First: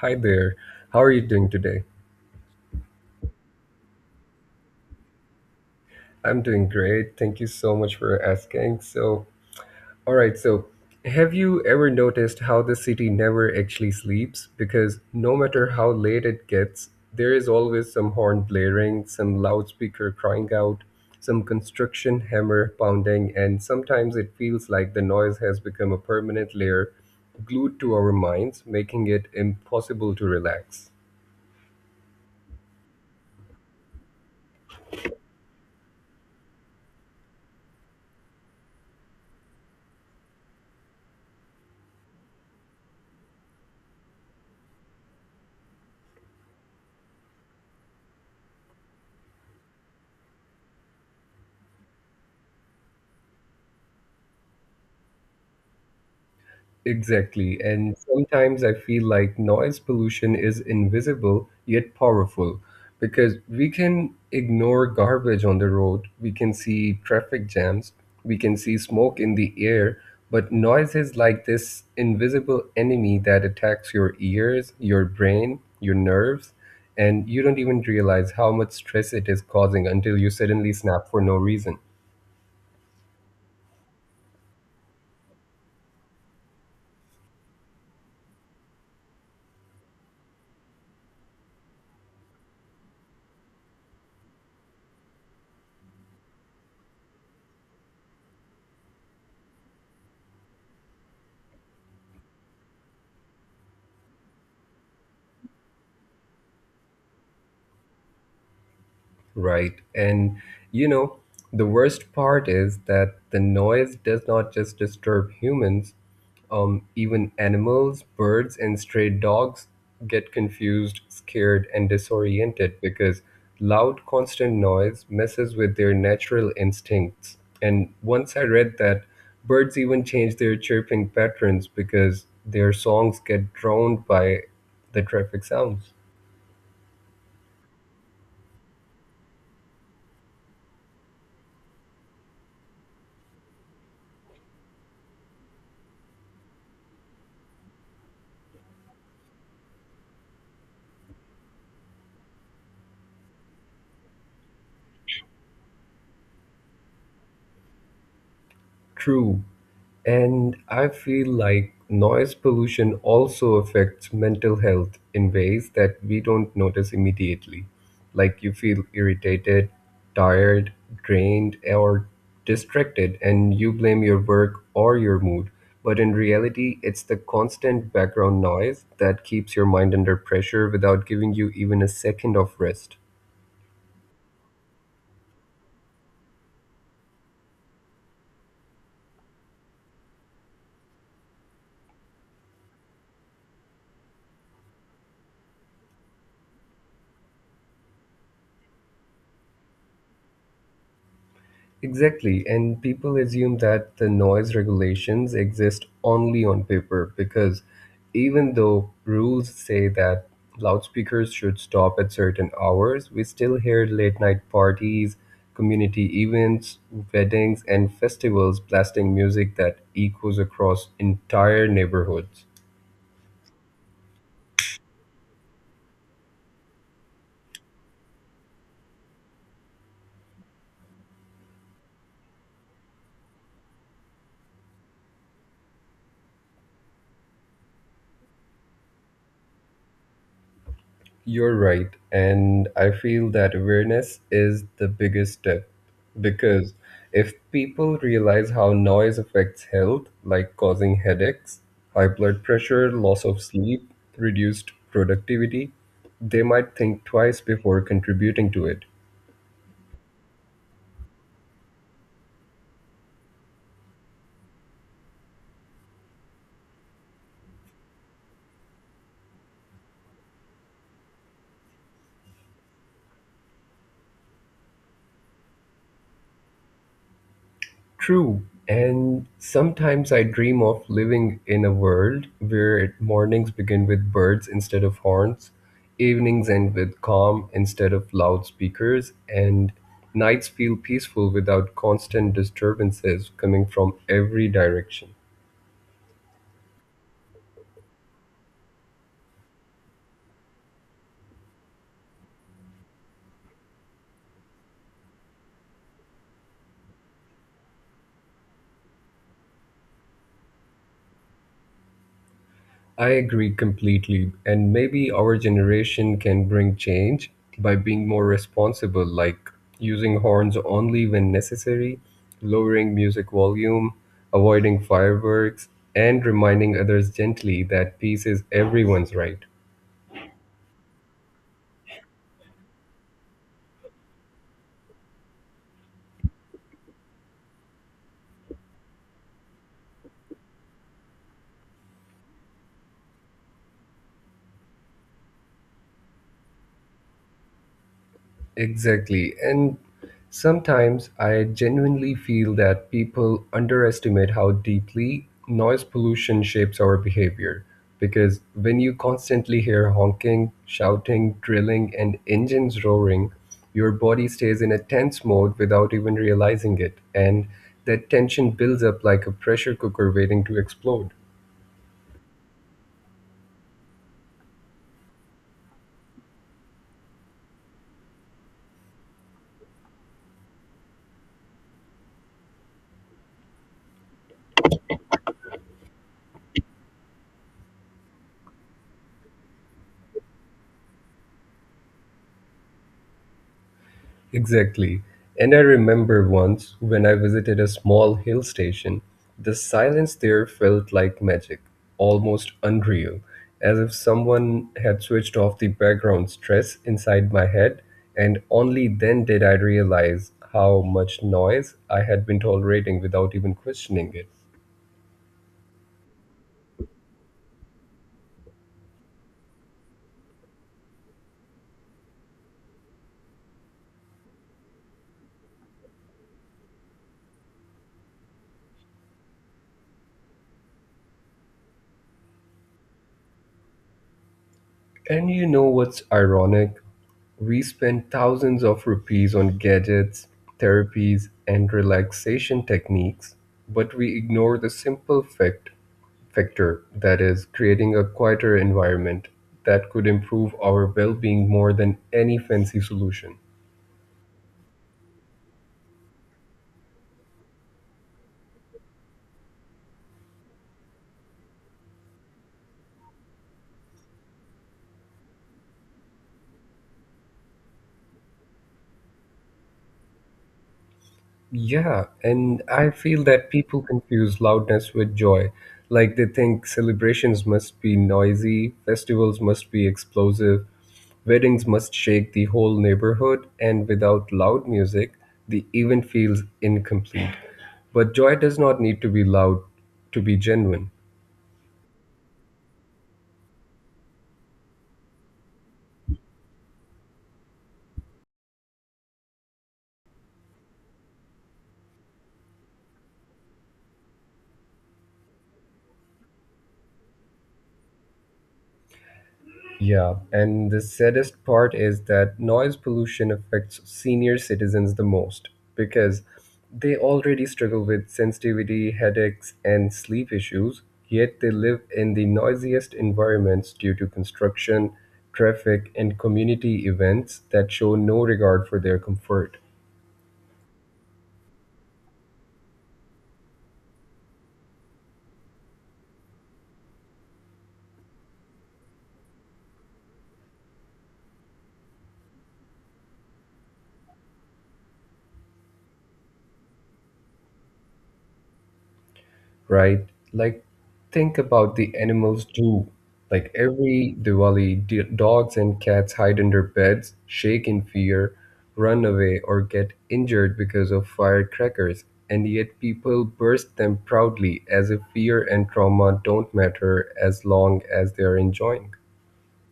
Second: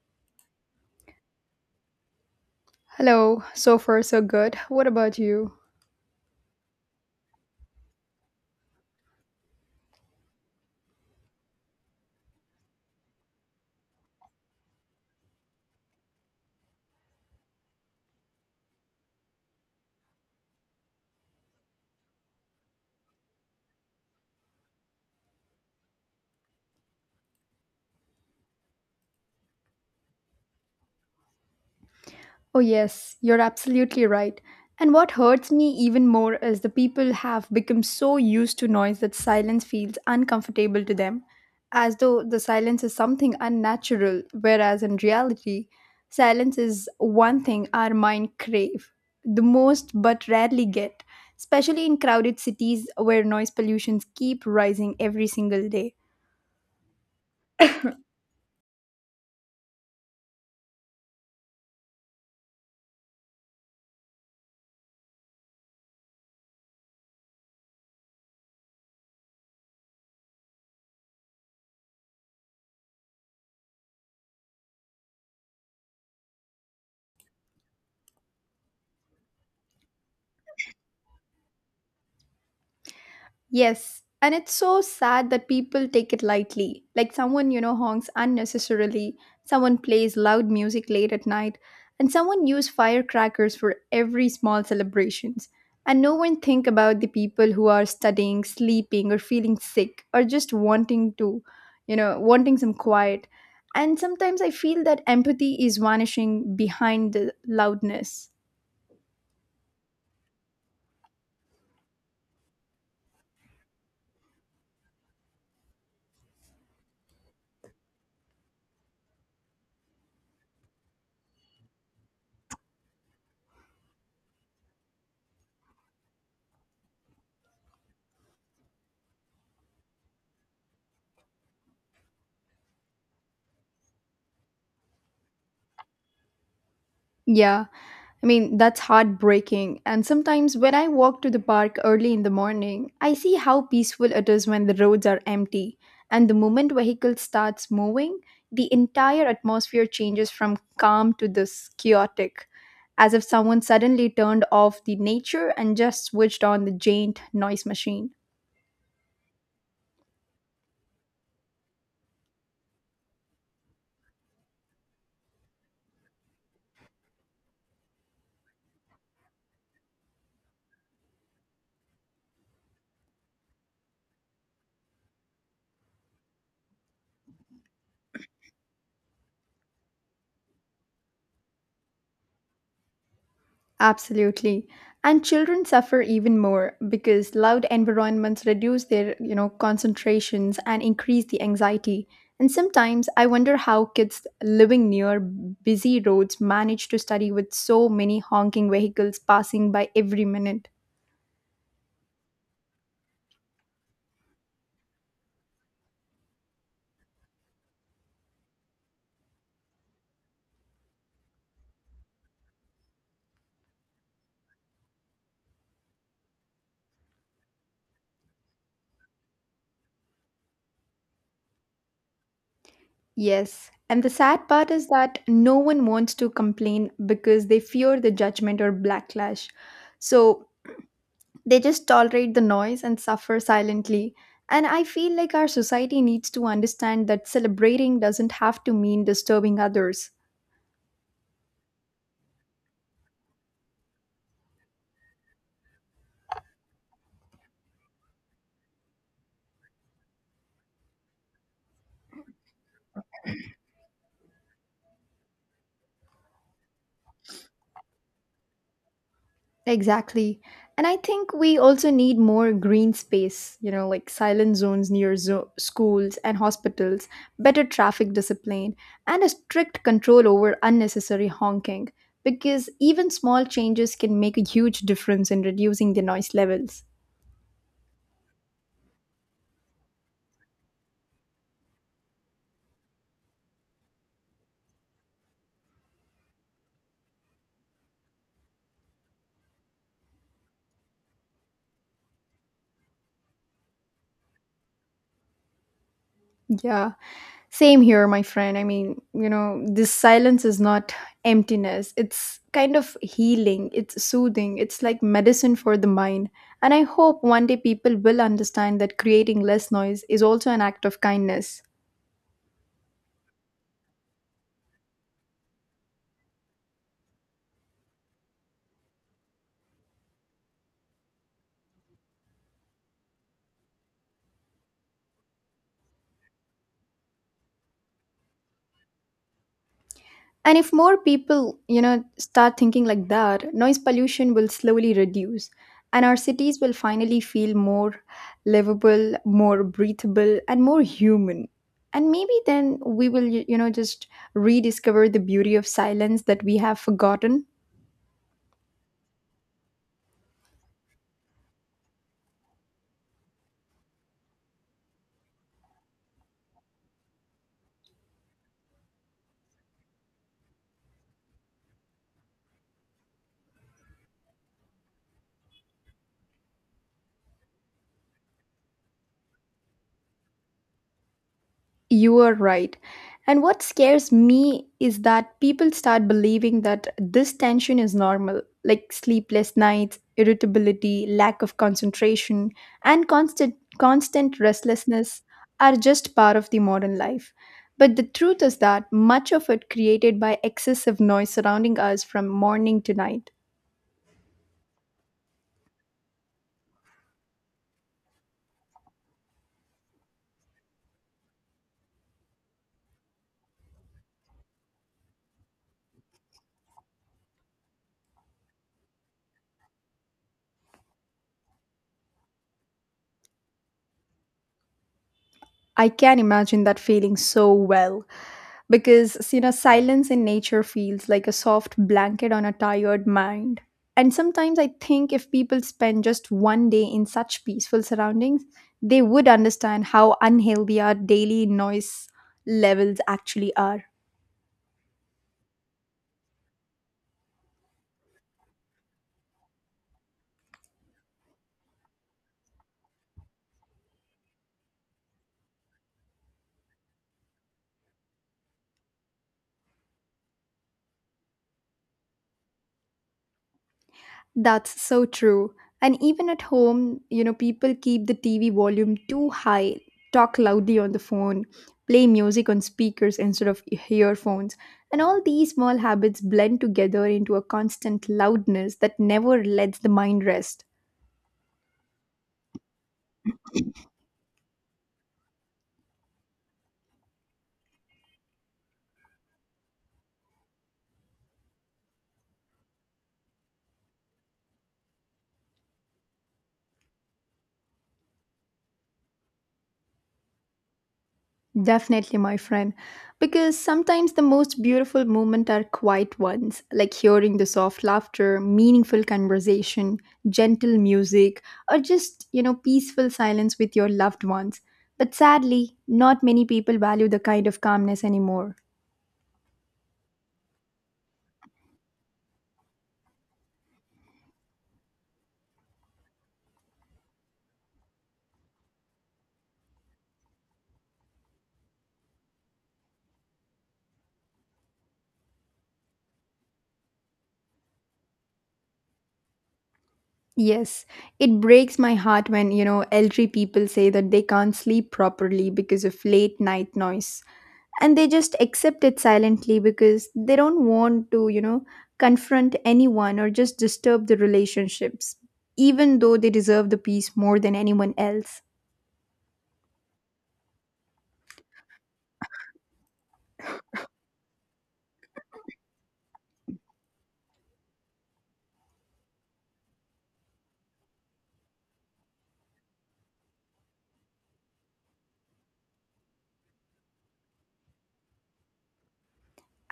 Hi there. How are you doing today? Hello, so far so good. What about you? I'm doing great. Thank you so much for asking. So, all right. So, have you ever noticed how the city never actually sleeps? Because no matter how late it gets, there is always some horn blaring, some loudspeaker crying out, some construction hammer pounding, and sometimes it feels like the noise has become a permanent layer glued to our minds, making it impossible to relax. Oh, yes, you're absolutely right. And what hurts me even more is the people have become so used to noise that silence feels uncomfortable to them, as though the silence is something unnatural, whereas in reality, silence is one thing our mind crave the most but rarely get, especially in crowded cities where noise pollutions keep rising every single day. Exactly. And sometimes I feel like noise pollution is invisible yet powerful because we can ignore garbage on the road, we can see traffic jams, we can see smoke in the air, but noise is like this invisible enemy that attacks your ears, your brain, your nerves, and you don't even realize how much stress it is causing until you suddenly snap for no reason. Yes, and it's so sad that people take it lightly. Like someone, you know, honks unnecessarily, someone plays loud music late at night, and someone use firecrackers for every small celebrations. And no one think about the people who are studying, sleeping, or feeling sick, or just wanting to, wanting some quiet. And sometimes I feel that empathy is vanishing behind the loudness. Right. And you know, the worst part is that the noise does not just disturb humans, even animals, birds, and stray dogs get confused, scared, and disoriented because loud, constant noise messes with their natural instincts. And once I read that birds even change their chirping patterns because their songs get drowned by the traffic sounds. Yeah. I mean, that's heartbreaking. And sometimes when I walk to the park early in the morning, I see how peaceful it is when the roads are empty. And the moment vehicle starts moving, the entire atmosphere changes from calm to this chaotic, as if someone suddenly turned off the nature and just switched on the giant noise machine. True. And I feel like noise pollution also affects mental health in ways that we don't notice immediately. Like you feel irritated, tired, drained, or distracted, and you blame your work or your mood. But in reality, it's the constant background noise that keeps your mind under pressure without giving you even a second of rest. Absolutely. And children suffer even more because loud environments reduce their concentrations and increase the anxiety. And sometimes I wonder how kids living near busy roads manage to study with so many honking vehicles passing by every minute. Exactly, and people assume that the noise regulations exist only on paper because even though rules say that loudspeakers should stop at certain hours, we still hear late night parties, community events, weddings, and festivals blasting music that echoes across entire neighborhoods. Yes. And the sad part is that no one wants to complain because they fear the judgment or backlash. So they just tolerate the noise and suffer silently. And I feel like our society needs to understand that celebrating doesn't have to mean disturbing others. You're right. And I feel that awareness is the biggest step because if people realize how noise affects health, like causing headaches, high blood pressure, loss of sleep, reduced productivity, they might think twice before contributing to it. Exactly. And I think we also need more green space, like silent zones near schools and hospitals, better traffic discipline, and a strict control over unnecessary honking. Because even small changes can make a huge difference in reducing the noise levels. True. And sometimes I dream of living in a world where mornings begin with birds instead of horns, evenings end with calm instead of loudspeakers, and nights feel peaceful without constant disturbances coming from every direction. Yeah. Same here, my friend. I mean, you know, this silence is not emptiness. It's kind of healing, it's soothing, it's like medicine for the mind. And I hope one day people will understand that creating less noise is also an act of kindness. I agree completely. And maybe our generation can bring change by being more responsible, like using horns only when necessary, lowering music volume, avoiding fireworks, and reminding others gently that peace is everyone's right. And if more people start thinking like that, noise pollution will slowly reduce and our cities will finally feel more livable, more breathable and more human. And maybe then we will, just rediscover the beauty of silence that we have forgotten. Exactly. And sometimes I genuinely feel that people underestimate how deeply noise pollution shapes our behavior. Because when you constantly hear honking, shouting, drilling, and engines roaring, your body stays in a tense mode without even realizing it. And that tension builds up like a pressure cooker waiting to explode. You are right. And what scares me is that people start believing that this tension is normal, like sleepless nights, irritability, lack of concentration, and constant restlessness are just part of the modern life. But the truth is that much of it created by excessive noise surrounding us from morning to night. Exactly. And I remember once when I visited a small hill station, the silence there felt like magic, almost unreal, as if someone had switched off the background stress inside my head, and only then did I realize how much noise I had been tolerating without even questioning it. I can imagine that feeling so well, because you know silence in nature feels like a soft blanket on a tired mind, and sometimes I think if people spend just one day in such peaceful surroundings, they would understand how unhealthy our daily noise levels actually are. And you know what's ironic? We spend thousands of rupees on gadgets, therapies, and relaxation techniques, but we ignore the simple factor that is, creating a quieter environment that could improve our well being more than any fancy solution. That's so true. And even at home, people keep the TV volume too high, talk loudly on the phone, play music on speakers instead of earphones. And all these small habits blend together into a constant loudness that never lets the mind rest. Yeah, and I feel that people confuse loudness with joy. Like they think celebrations must be noisy, festivals must be explosive, weddings must shake the whole neighborhood, and without loud music, the event feels incomplete. But joy does not need to be loud to be genuine. Definitely, my friend. Because sometimes the most beautiful moments are quiet ones, like hearing the soft laughter, meaningful conversation, gentle music, or just peaceful silence with your loved ones. But sadly, not many people value the kind of calmness anymore. Yeah, and the saddest part is that noise pollution affects senior citizens the most because they already struggle with sensitivity, headaches, and sleep issues, yet they live in the noisiest environments due to construction, traffic, and community events that show no regard for their comfort. Yes, it breaks my heart when elderly people say that they can't sleep properly because of late night noise, and they just accept it silently because they don't want to confront anyone or just disturb the relationships, even though they deserve the peace more than anyone else. Right? Like, think about the animals too. Like, every Diwali, dogs and cats hide under beds, shake in fear, run away, or get injured because of firecrackers. And yet, people burst them proudly as if fear and trauma don't matter as long as they are enjoying.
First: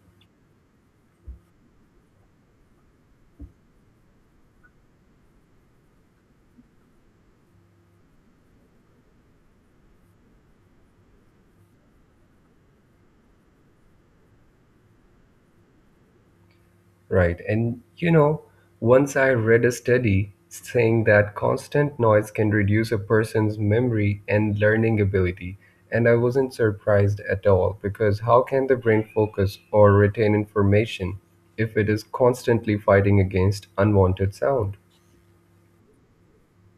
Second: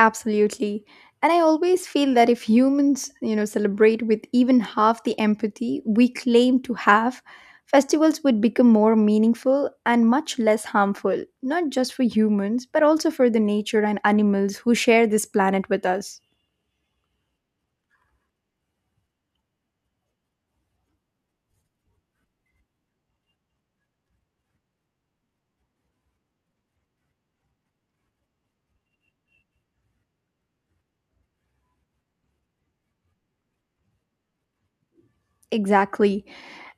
Absolutely. And I always feel that if humans, celebrate with even half the empathy we claim to have, festivals would become more meaningful and much less harmful, not just for humans, but also for the nature and animals who share this planet with us. Right. And you know, once I read a study saying that constant noise can reduce a person's memory and learning ability. And I wasn't surprised at all because how can the brain focus or retain information if it is constantly fighting against unwanted sound? Exactly.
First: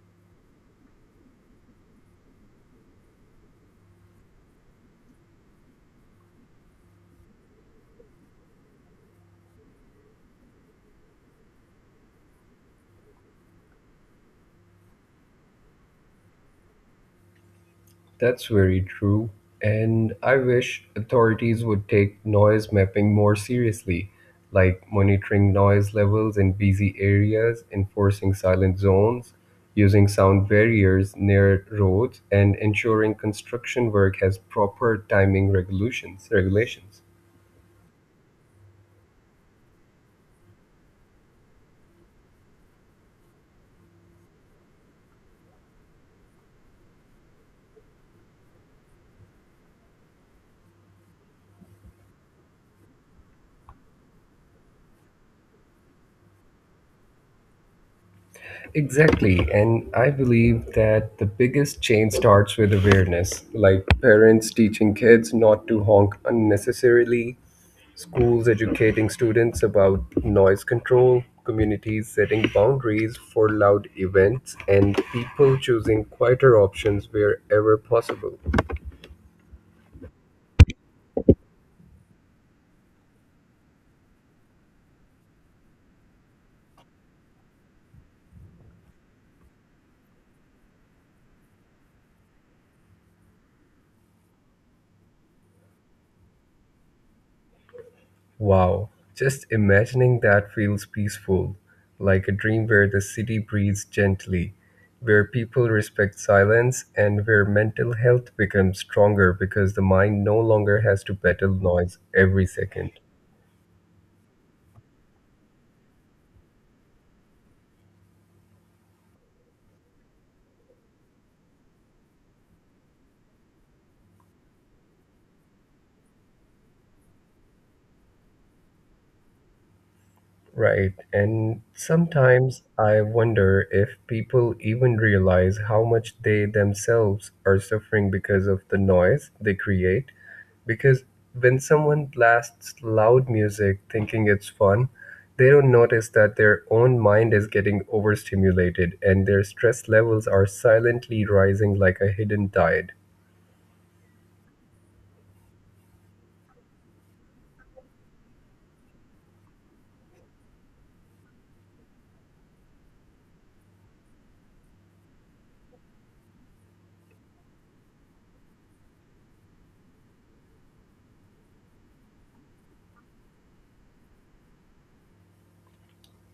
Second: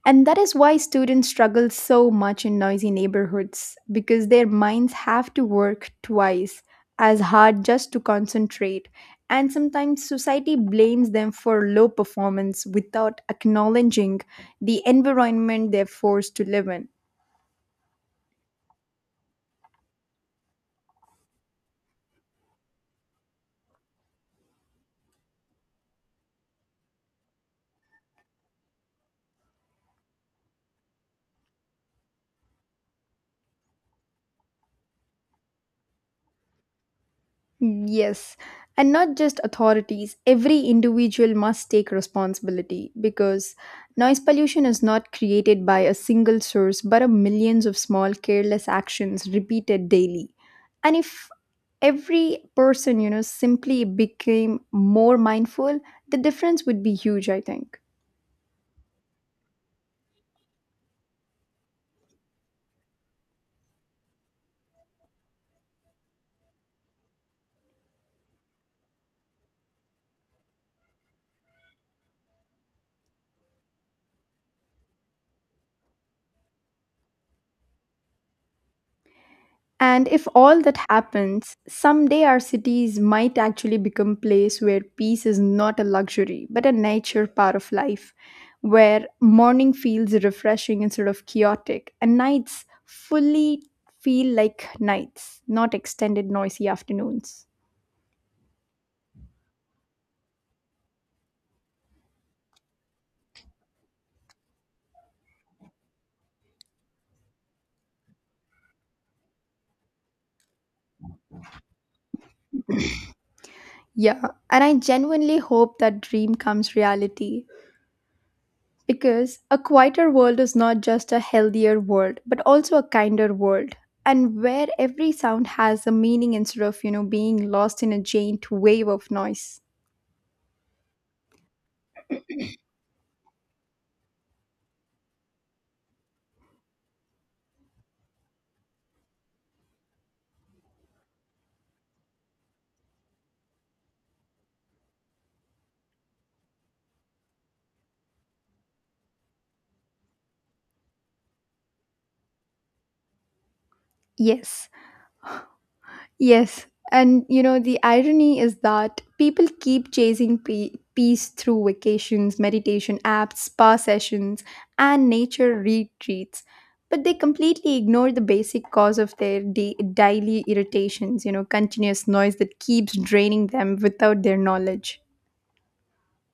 And that is why students struggle so much in noisy neighborhoods because their minds have to work twice as hard just to concentrate. And sometimes society blames them for low performance without acknowledging the environment they're forced to live in. That's very true. And I wish authorities would take noise mapping more seriously, like monitoring noise levels in busy areas, enforcing silent zones, using sound barriers near roads, and ensuring construction work has proper timing regulations. Mm, yes, and not just authorities, every individual must take responsibility because noise pollution is not created by a single source but a millions of small careless actions repeated daily. And if every person simply became more mindful, the difference would be huge, I think. Exactly. And I believe that the biggest change starts with awareness, like parents teaching kids not to honk unnecessarily, schools educating students about noise control, communities setting boundaries for loud events, and people choosing quieter options wherever possible. And if all that happens, someday our cities might actually become place where peace is not a luxury, but a nature part of life, where morning feels refreshing instead of chaotic, and nights fully feel like nights, not extended noisy afternoons. Wow, just imagining that feels peaceful, like a dream where the city breathes gently, where people respect silence, and where mental health becomes stronger because the mind no longer has to battle noise every second. Yeah, and I genuinely hope that dream comes reality, because a quieter world is not just a healthier world, but also a kinder world. And where every sound has a meaning instead of being lost in a giant wave of noise. Right, and sometimes I wonder if people even realize how much they themselves are suffering because of the noise they create. Because when someone blasts loud music thinking it's fun, they don't notice that their own mind is getting overstimulated and their stress levels are silently rising like a hidden tide. Yes, yes, and you know, the irony is that people keep chasing peace through vacations, meditation apps, spa sessions, and nature retreats. But they completely ignore the basic cause of their daily irritations, continuous noise that keeps draining them without their knowledge.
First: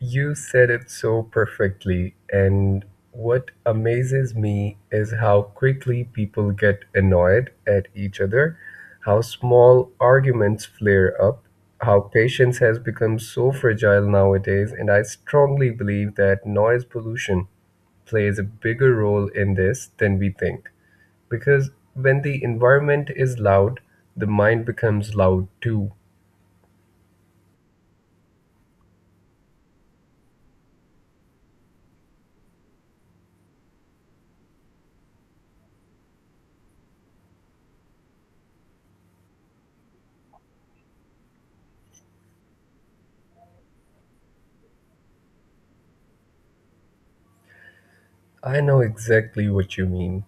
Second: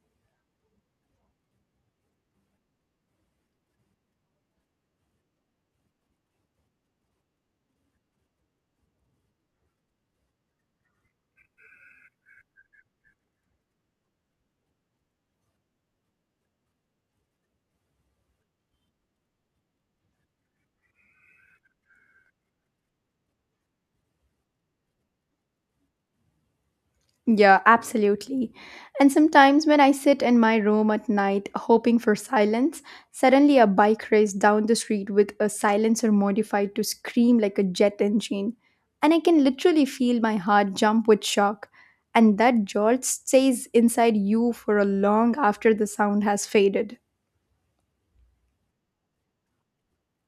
You said it so perfectly, and what amazes me is how quickly people get annoyed at each other, how small arguments flare up, how patience has become so fragile nowadays, and I strongly believe that noise pollution plays a bigger role in this than we think. Because when the environment is loud, the mind becomes loud too. Yeah, absolutely. And sometimes when I sit in my room at night hoping for silence, suddenly a bike race down the street with a silencer modified to scream like a jet engine. And I can literally feel my heart jump with shock. And that jolt stays inside you for a long after the sound has faded. I know exactly what you mean.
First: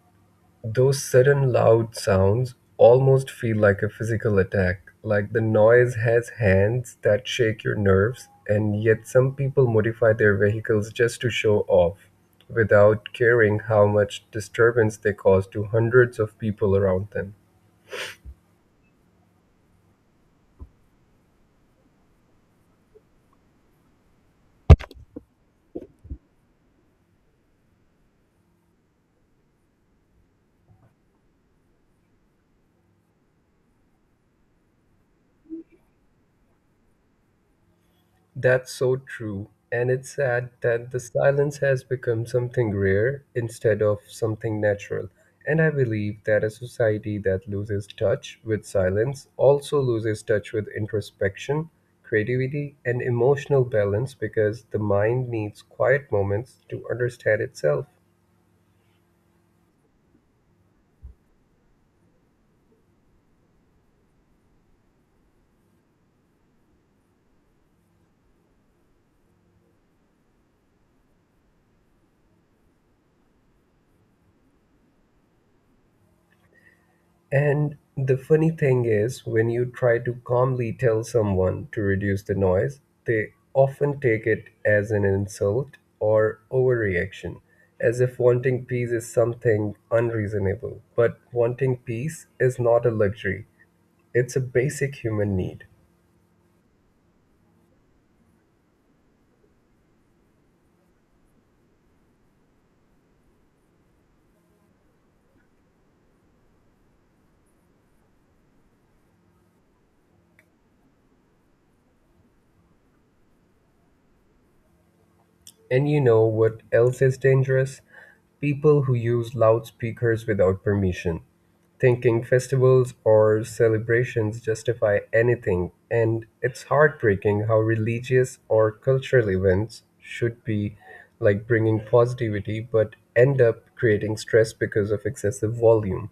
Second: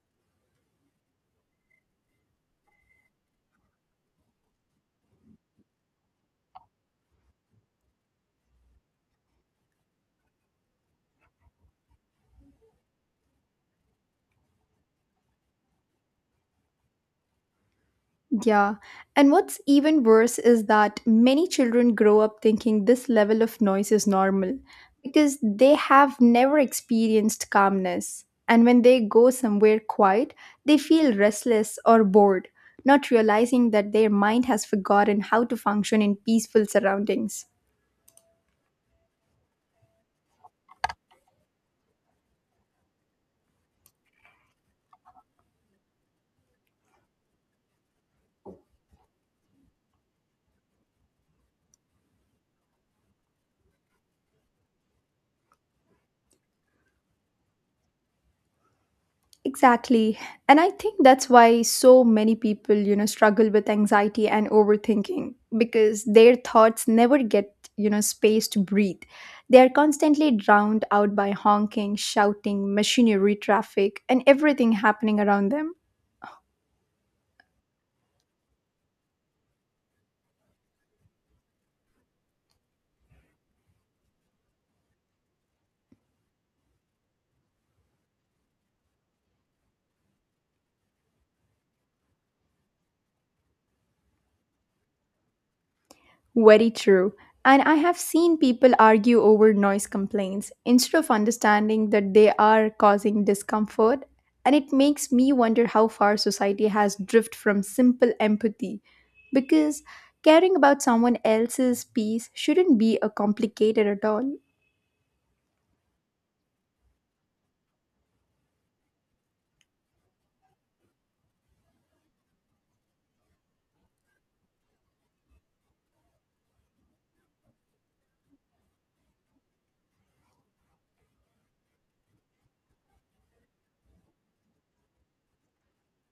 Those sudden loud sounds almost feel like a physical attack, like the noise has hands that shake your nerves, and yet some people modify their vehicles just to show off, without caring how much disturbance they cause to hundreds of people around them. Yeah. And what's even worse is that many children grow up thinking this level of noise is normal because they have never experienced calmness. And when they go somewhere quiet, they feel restless or bored, not realizing that their mind has forgotten how to function in peaceful surroundings. That's so true. And it's sad that the silence has become something rare instead of something natural. And I believe that a society that loses touch with silence also loses touch with introspection, creativity, and emotional balance because the mind needs quiet moments to understand itself. Exactly. And I think that's why so many people, struggle with anxiety and overthinking because their thoughts never get space to breathe. They are constantly drowned out by honking, shouting, machinery, traffic, and everything happening around them. And the funny thing is, when you try to calmly tell someone to reduce the noise, they often take it as an insult or overreaction, as if wanting peace is something unreasonable. But wanting peace is not a luxury, it's a basic human need. Very true. And I have seen people argue over noise complaints instead of understanding that they are causing discomfort. And it makes me wonder how far society has drifted from simple empathy. Because caring about someone else's peace shouldn't be a complicated at all. And you know what else is dangerous? People who use loudspeakers without permission, thinking festivals or celebrations justify anything, and it's heartbreaking how religious or cultural events should be like bringing positivity but end up creating stress because of excessive volume.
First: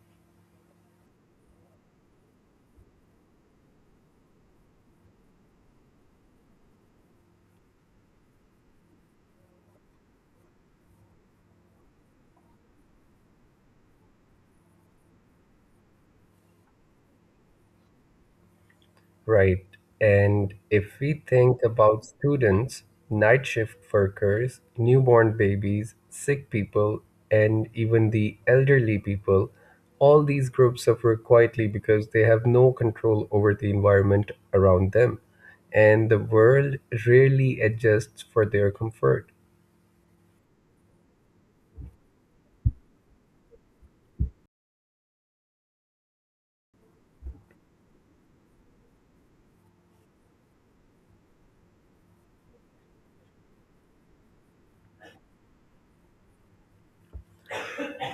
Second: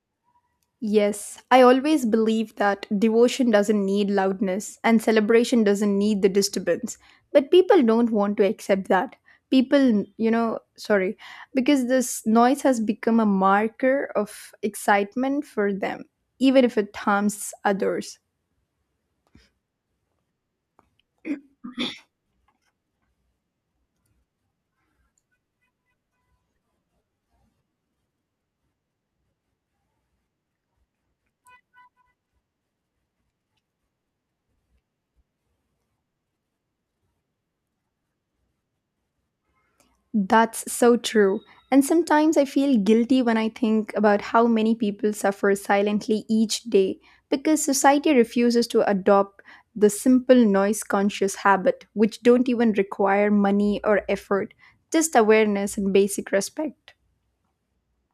Yes, I always believe that devotion doesn't need loudness and celebration doesn't need the disturbance. But people don't want to accept that. People, because this noise has become a marker of excitement for them, even if it harms others. Right. And if we think about students, night shift workers, newborn babies, sick people, and even the elderly people, all these groups suffer quietly because they have no control over the environment around them, and the world rarely adjusts for their comfort. That's so true. And sometimes I feel guilty when I think about how many people suffer silently each day because society refuses to adopt the simple noise conscious habit, which don't even require money or effort, just awareness and basic respect.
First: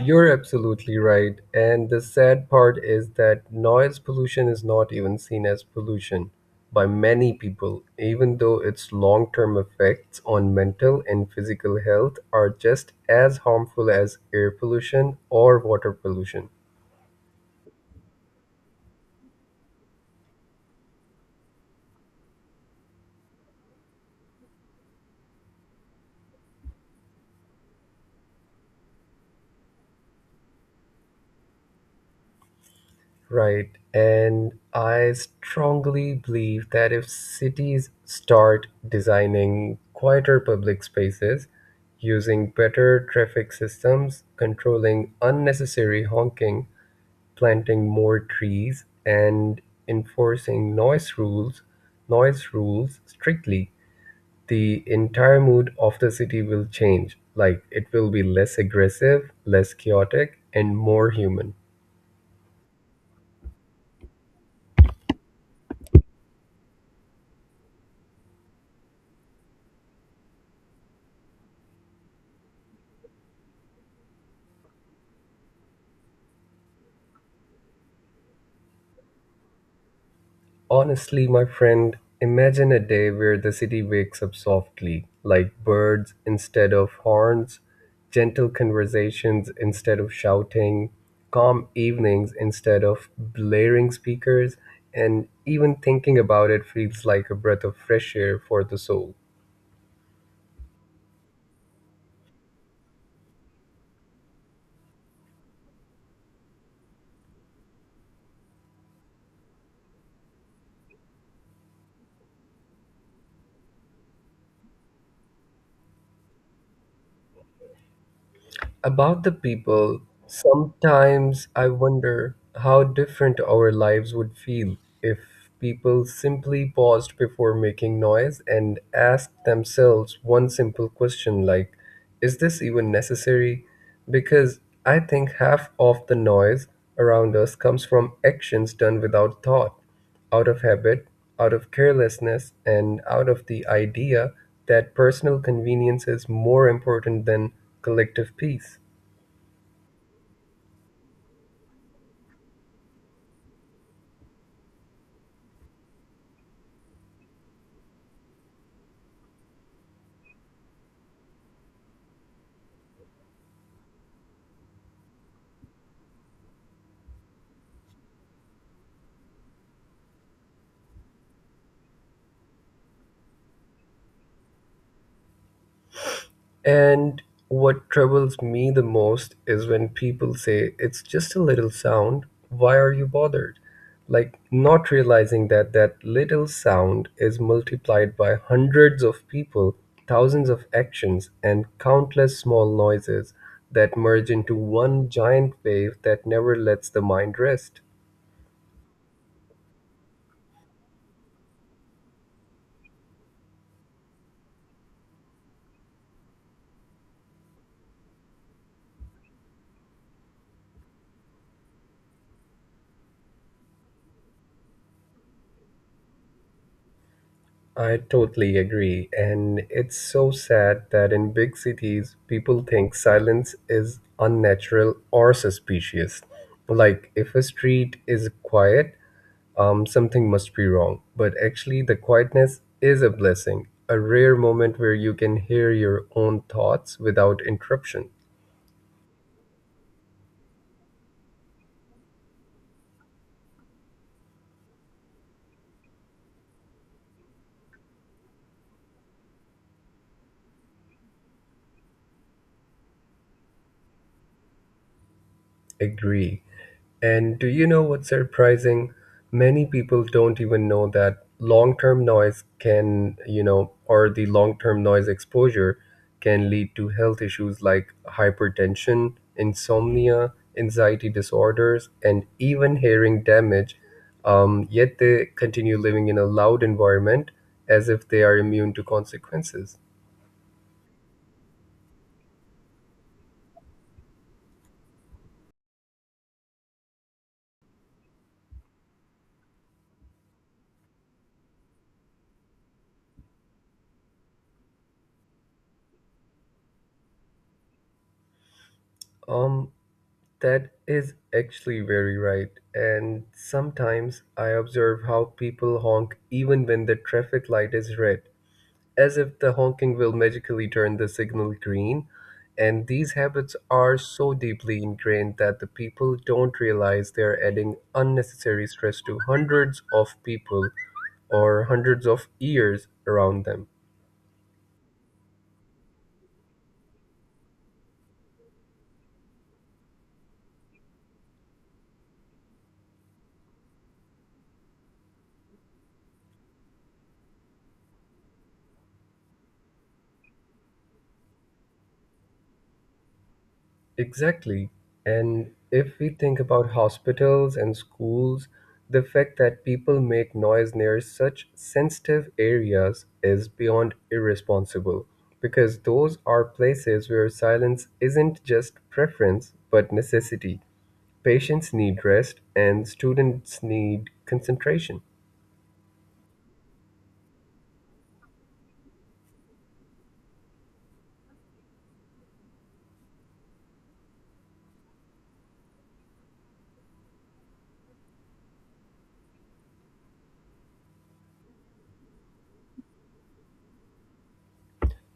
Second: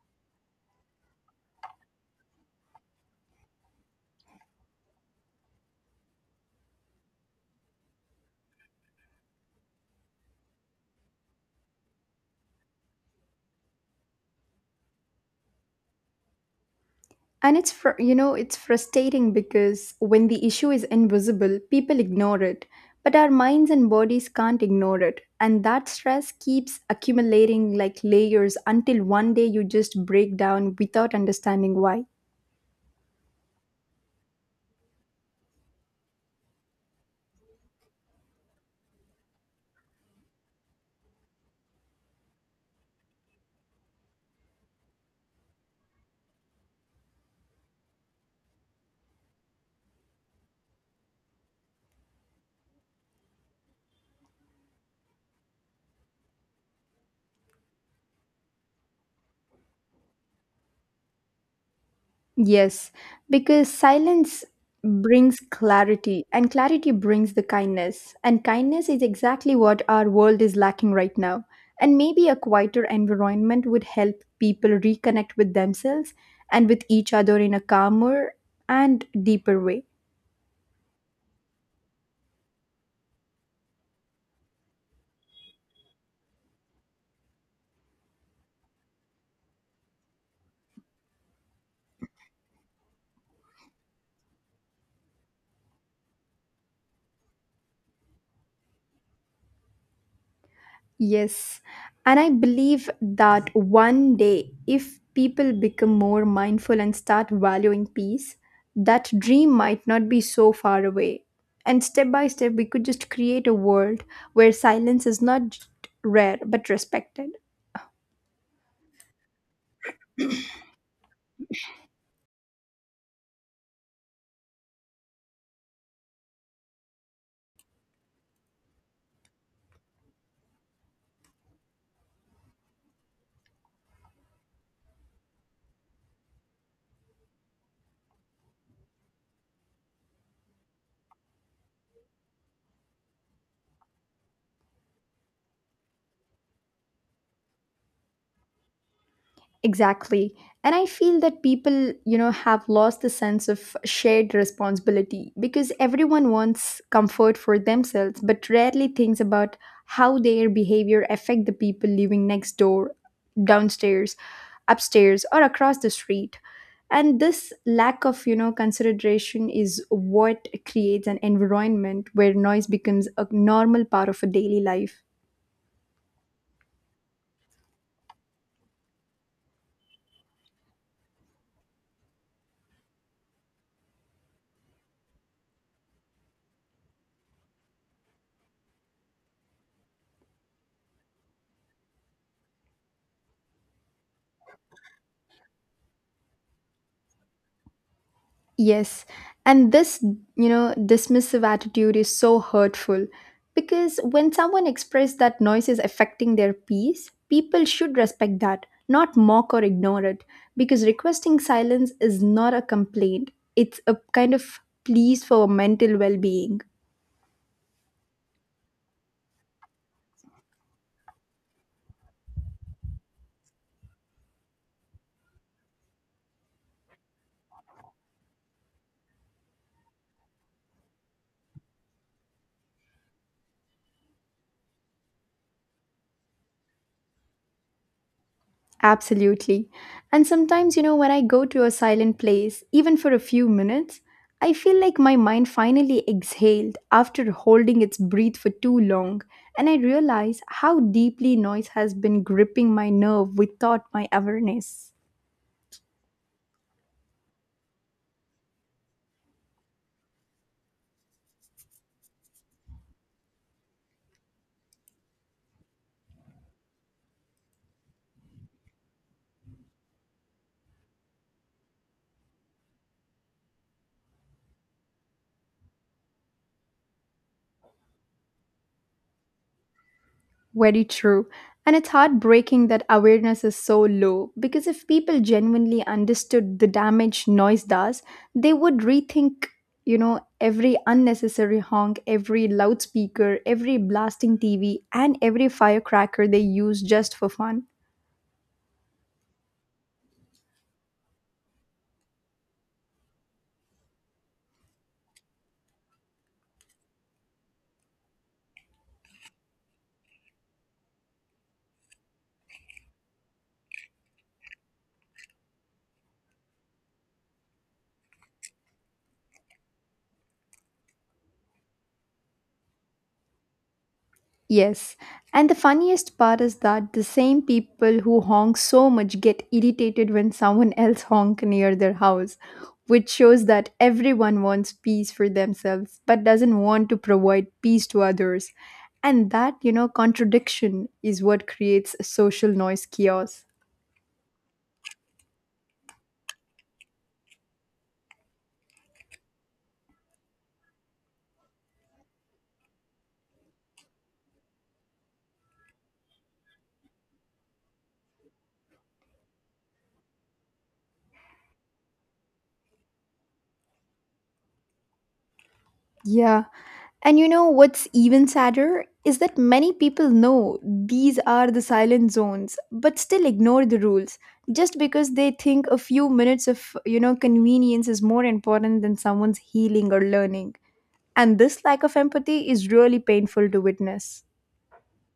You're absolutely right. And the sad part is that noise pollution is not even seen as pollution by many people, even though its long term effects on mental and physical health are just as harmful as air pollution or water pollution. And it's it's frustrating because when the issue is invisible, people ignore it, but our minds and bodies can't ignore it, and that stress keeps accumulating like layers until one day you just break down without understanding why. Right. And I strongly believe that if cities start designing quieter public spaces, using better traffic systems, controlling unnecessary honking, planting more trees, and enforcing noise rules strictly, the entire mood of the city will change. Like it will be less aggressive, less chaotic, and more human. Yes, because silence brings clarity, and clarity brings the kindness. And kindness is exactly what our world is lacking right now. And maybe a quieter environment would help people reconnect with themselves and with each other in a calmer and deeper way. Honestly, my friend, imagine a day where the city wakes up softly, like birds instead of horns, gentle conversations instead of shouting, calm evenings instead of blaring speakers, and even thinking about it feels like a breath of fresh air for the soul. Yes, and I believe that one day, if people become more mindful and start valuing peace, that dream might not be so far away. And step by step, we could just create a world where silence is not rare but respected. About the people, sometimes I wonder how different our lives would feel if people simply paused before making noise and asked themselves one simple question like, is this even necessary? Because I think half of the noise around us comes from actions done without thought, out of habit, out of carelessness, and out of the idea that personal convenience is more important than collective peace. Exactly. And I feel that people, have lost the sense of shared responsibility because everyone wants comfort for themselves but rarely thinks about how their behavior affect the people living next door, downstairs, upstairs or across the street. And this lack of consideration is what creates an environment where noise becomes a normal part of a daily life. And what troubles me the most is when people say, it's just a little sound, why are you bothered? Like, not realizing that that little sound is multiplied by hundreds of people, thousands of actions, and countless small noises that merge into one giant wave that never lets the mind rest. Yes, and this dismissive attitude is so hurtful because when someone expresses that noise is affecting their peace, people should respect that, not mock or ignore it, because requesting silence is not a complaint, it's a kind of pleas for mental well being. I totally agree. And it's so sad that in big cities, people think silence is unnatural or suspicious. Like if a street is quiet, something must be wrong. But actually, the quietness is a blessing, a rare moment where you can hear your own thoughts without interruption. Absolutely. And sometimes, when I go to a silent place, even for a few minutes, I feel like my mind finally exhaled after holding its breath for too long, and I realize how deeply noise has been gripping my nerve without my awareness. Agree. And do you know what's surprising? Many people don't even know that long term noise can, you know, or the long term noise exposure can lead to health issues like hypertension, insomnia, anxiety disorders, and even hearing damage. Yet they continue living in a loud environment as if they are immune to consequences. Very true. And it's heartbreaking that awareness is so low because if people genuinely understood the damage noise does, they would rethink, you know, every unnecessary honk, every loudspeaker, every blasting TV, and every firecracker they use just for fun. Um, That is actually very right. And sometimes I observe how people honk even when the traffic light is red, as if the honking will magically turn the signal green. And these habits are so deeply ingrained that the people don't realize they're adding unnecessary stress to hundreds of people or hundreds of ears around them. Yes, and the funniest part is that the same people who honk so much get irritated when someone else honk near their house, which shows that everyone wants peace for themselves but doesn't want to provide peace to others. And that, you know, contradiction is what creates a social noise chaos. Exactly. And if we think about hospitals and schools, the fact that people make noise near such sensitive areas is beyond irresponsible because those are places where silence isn't just preference but necessity. Patients need rest and students need concentration. Yeah. And you know what's even sadder is that many people know these are the silent zones but still ignore the rules just because they think a few minutes of, you know, convenience is more important than someone's healing or learning. And this lack of empathy is really painful to witness.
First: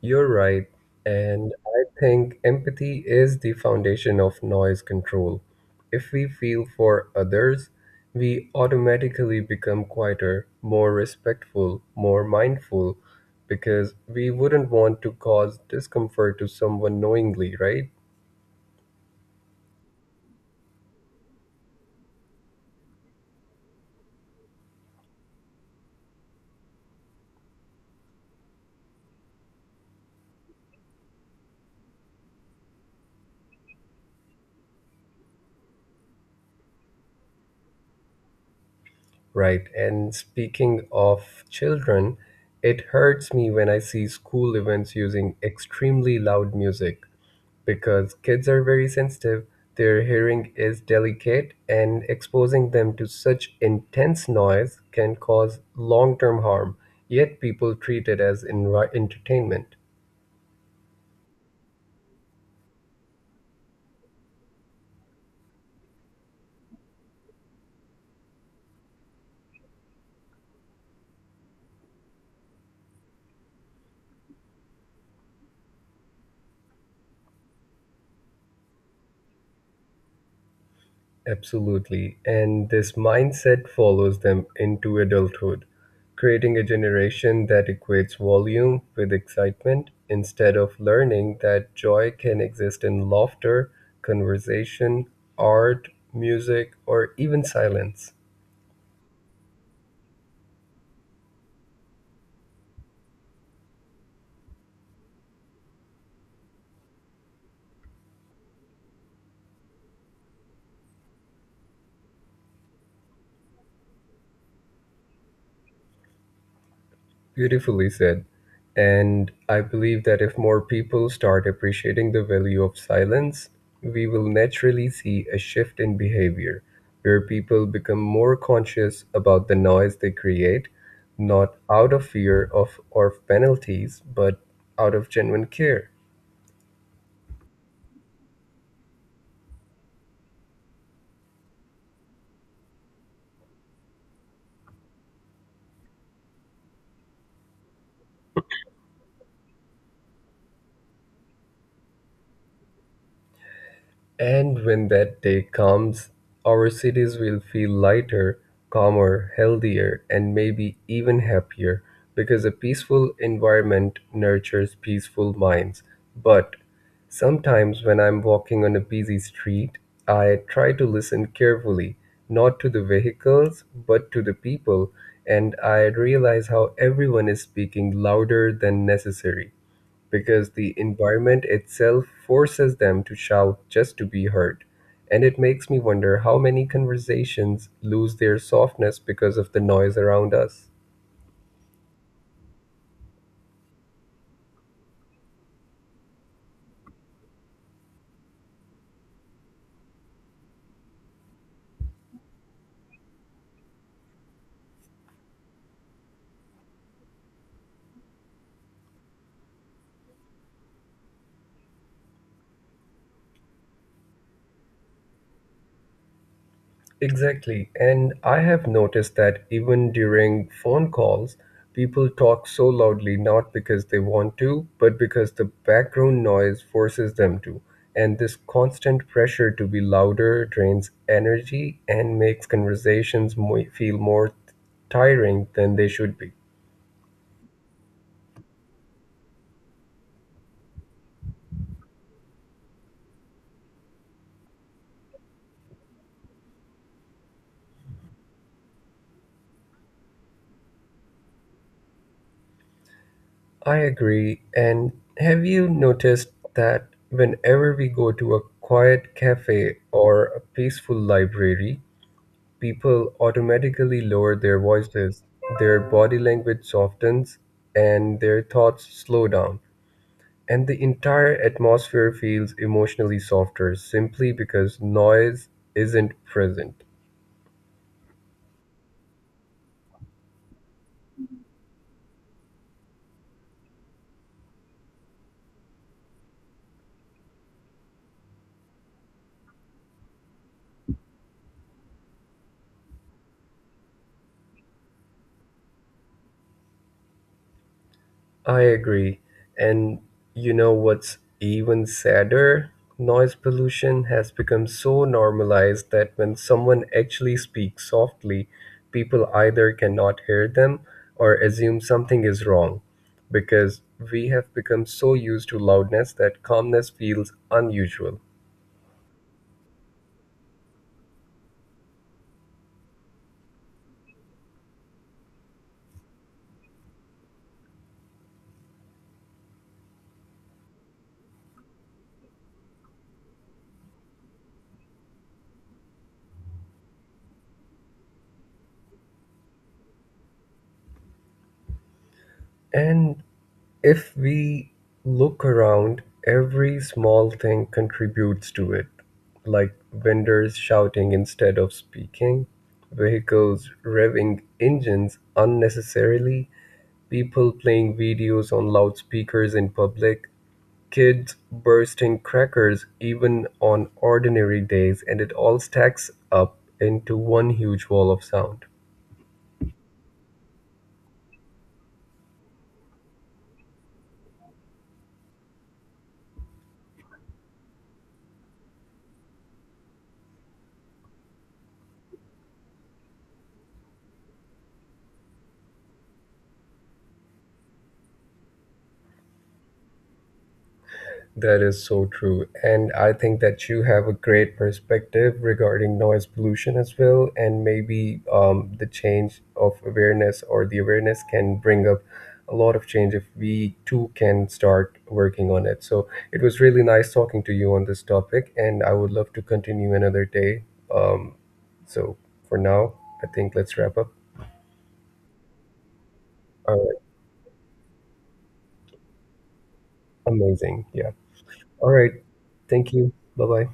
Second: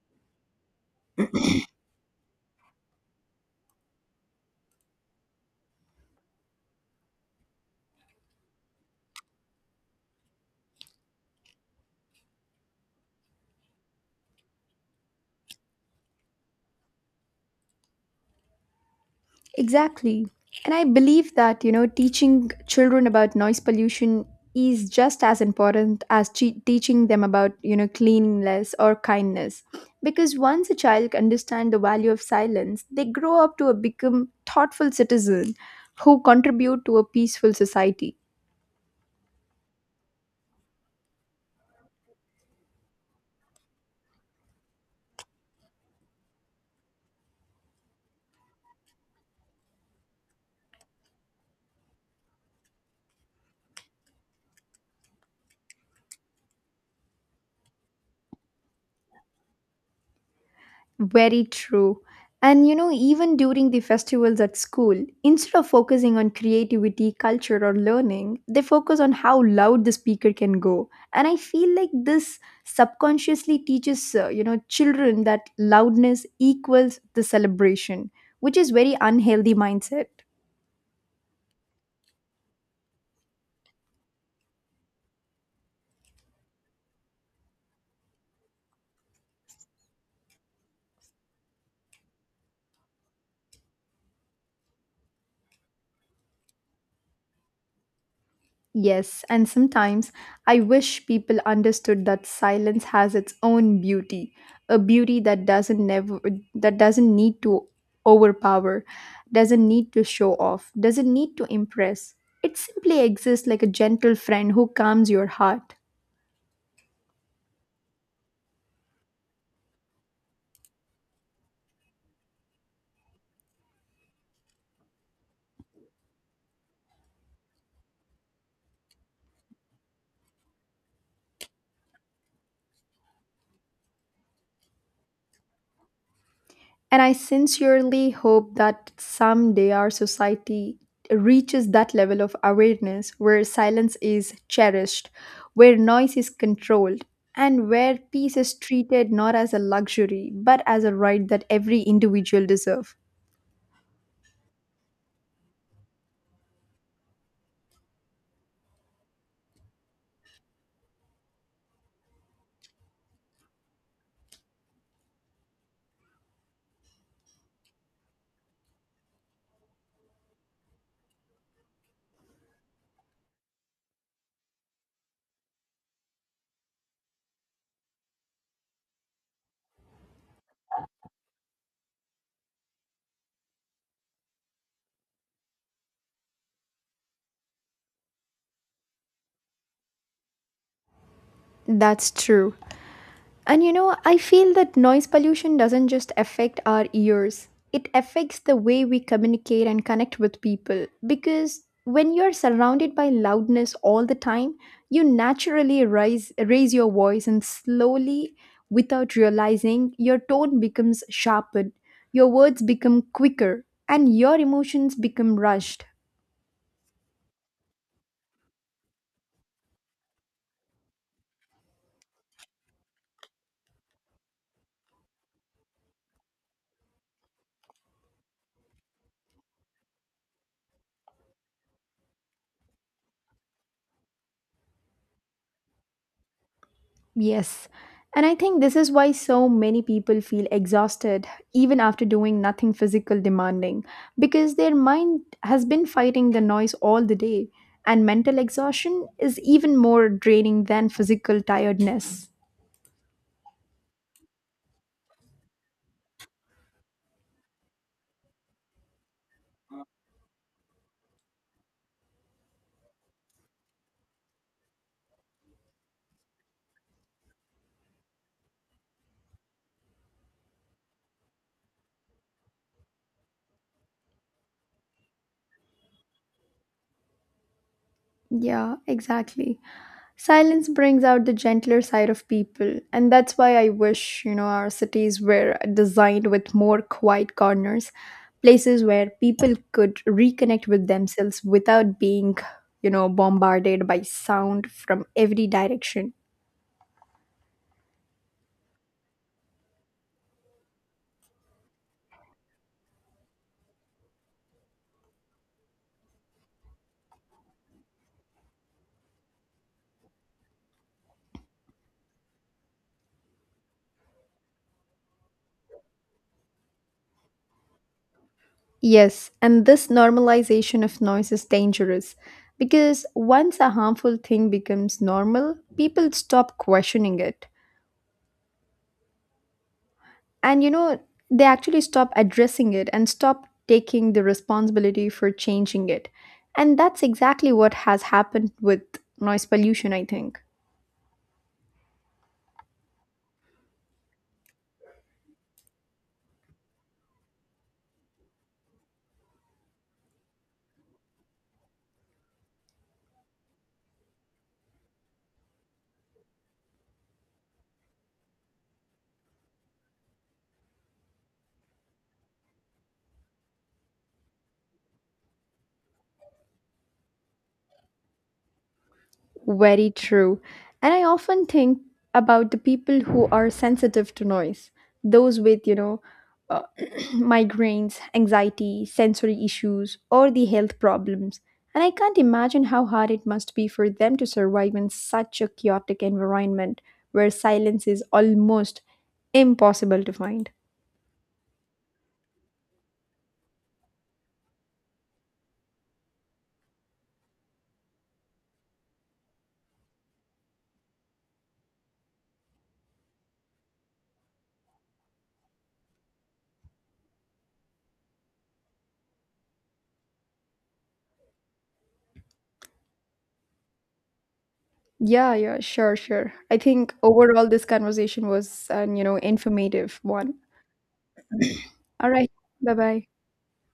You're right. And I think empathy is the foundation of noise control. If we feel for others, we automatically become quieter, more respectful, more mindful, because we wouldn't want to cause discomfort to someone knowingly, right? Exactly. And I believe that, you know, teaching children about noise pollution is just as important as teaching them about, you know, cleanliness or kindness. Because once a child understands the value of silence, they grow up to become thoughtful citizen who contribute to a peaceful society. Right. And speaking of children, it hurts me when I see school events using extremely loud music because kids are very sensitive, their hearing is delicate, and exposing them to such intense noise can cause long term harm. Yet people treat it as entertainment. Very true. And you know, even during the festivals at school, instead of focusing on creativity, culture, or learning, they focus on how loud the speaker can go. And I feel like this subconsciously teaches, you know, children that loudness equals the celebration, which is very unhealthy mindset. Absolutely. And this mindset follows them into adulthood, creating a generation that equates volume with excitement instead of learning that joy can exist in laughter, conversation, art, music, or even silence. Yes, and sometimes I wish people understood that silence has its own beauty, a beauty that doesn't never that doesn't need to overpower, doesn't need to show off, doesn't need to impress. It simply exists like a gentle friend who calms your heart. Beautifully said. And I believe that if more people start appreciating the value of silence, we will naturally see a shift in behavior where people become more conscious about the noise they create, not out of fear of or penalties, but out of genuine care. And I sincerely hope that someday our society reaches that level of awareness where silence is cherished, where noise is controlled, and where peace is treated not as a luxury but as a right that every individual deserves. And when that day comes, our cities will feel lighter, calmer, healthier, and maybe even happier because a peaceful environment nurtures peaceful minds. But sometimes when I'm walking on a busy street, I try to listen carefully, not to the vehicles, but to the people, and I realize how everyone is speaking louder than necessary because the environment itself forces them to shout just to be heard. And it makes me wonder how many conversations lose their softness because of the noise around us. That's true. And you know, I feel that noise pollution doesn't just affect our ears, it affects the way we communicate and connect with people. Because when you're surrounded by loudness all the time, you naturally raise your voice, and slowly, without realizing, your tone becomes sharpened, your words become quicker, and your emotions become rushed. Exactly. And I have noticed that even during phone calls, people talk so loudly not because they want to, but because the background noise forces them to. And this constant pressure to be louder drains energy and makes conversations feel more tiring than they should be. Yes. And I think this is why so many people feel exhausted even after doing nothing physical demanding because their mind has been fighting the noise all the day and mental exhaustion is even more draining than physical tiredness. I agree. And have you noticed that whenever we go to a quiet cafe or a peaceful library, people automatically lower their voices, their body language softens, and their thoughts slow down. And the entire atmosphere feels emotionally softer simply because noise isn't present. Yeah, exactly. Silence brings out the gentler side of people, and that's why I wish, you know, our cities were designed with more quiet corners, places where people could reconnect with themselves without being, you know, bombarded by sound from every direction. I agree. And you know what's even sadder? Noise pollution has become so normalized that when someone actually speaks softly, people either cannot hear them or assume something is wrong because we have become so used to loudness that calmness feels unusual. Yes, and this normalization of noise is dangerous because once a harmful thing becomes normal, people stop questioning it. And you know, they actually stop addressing it and stop taking the responsibility for changing it, and that's exactly what has happened with noise pollution, I think. And if we look around, every small thing contributes to it, like vendors shouting instead of speaking, vehicles revving engines unnecessarily, people playing videos on loudspeakers in public, kids bursting crackers even on ordinary days, and it all stacks up into one huge wall of sound. Very true. And I often think about the people who are sensitive to noise, those with, you know, uh, migraines, anxiety, sensory issues, or the health problems. And I can't imagine how hard it must be for them to survive in such a chaotic environment where silence is almost impossible to find. That is so true. And I think that you have a great perspective regarding noise pollution as well. And maybe the change of awareness or the awareness can bring up a lot of change if we too can start working on it. So it was really nice talking to you on this topic. And I would love to continue another day. Um, so for now, I think let's wrap up. Yeah, sure. I All think right. overall this conversation was an, you know, informative one. Amazing. Yeah. All All right. right. Thank Bye-bye. you. Bye bye.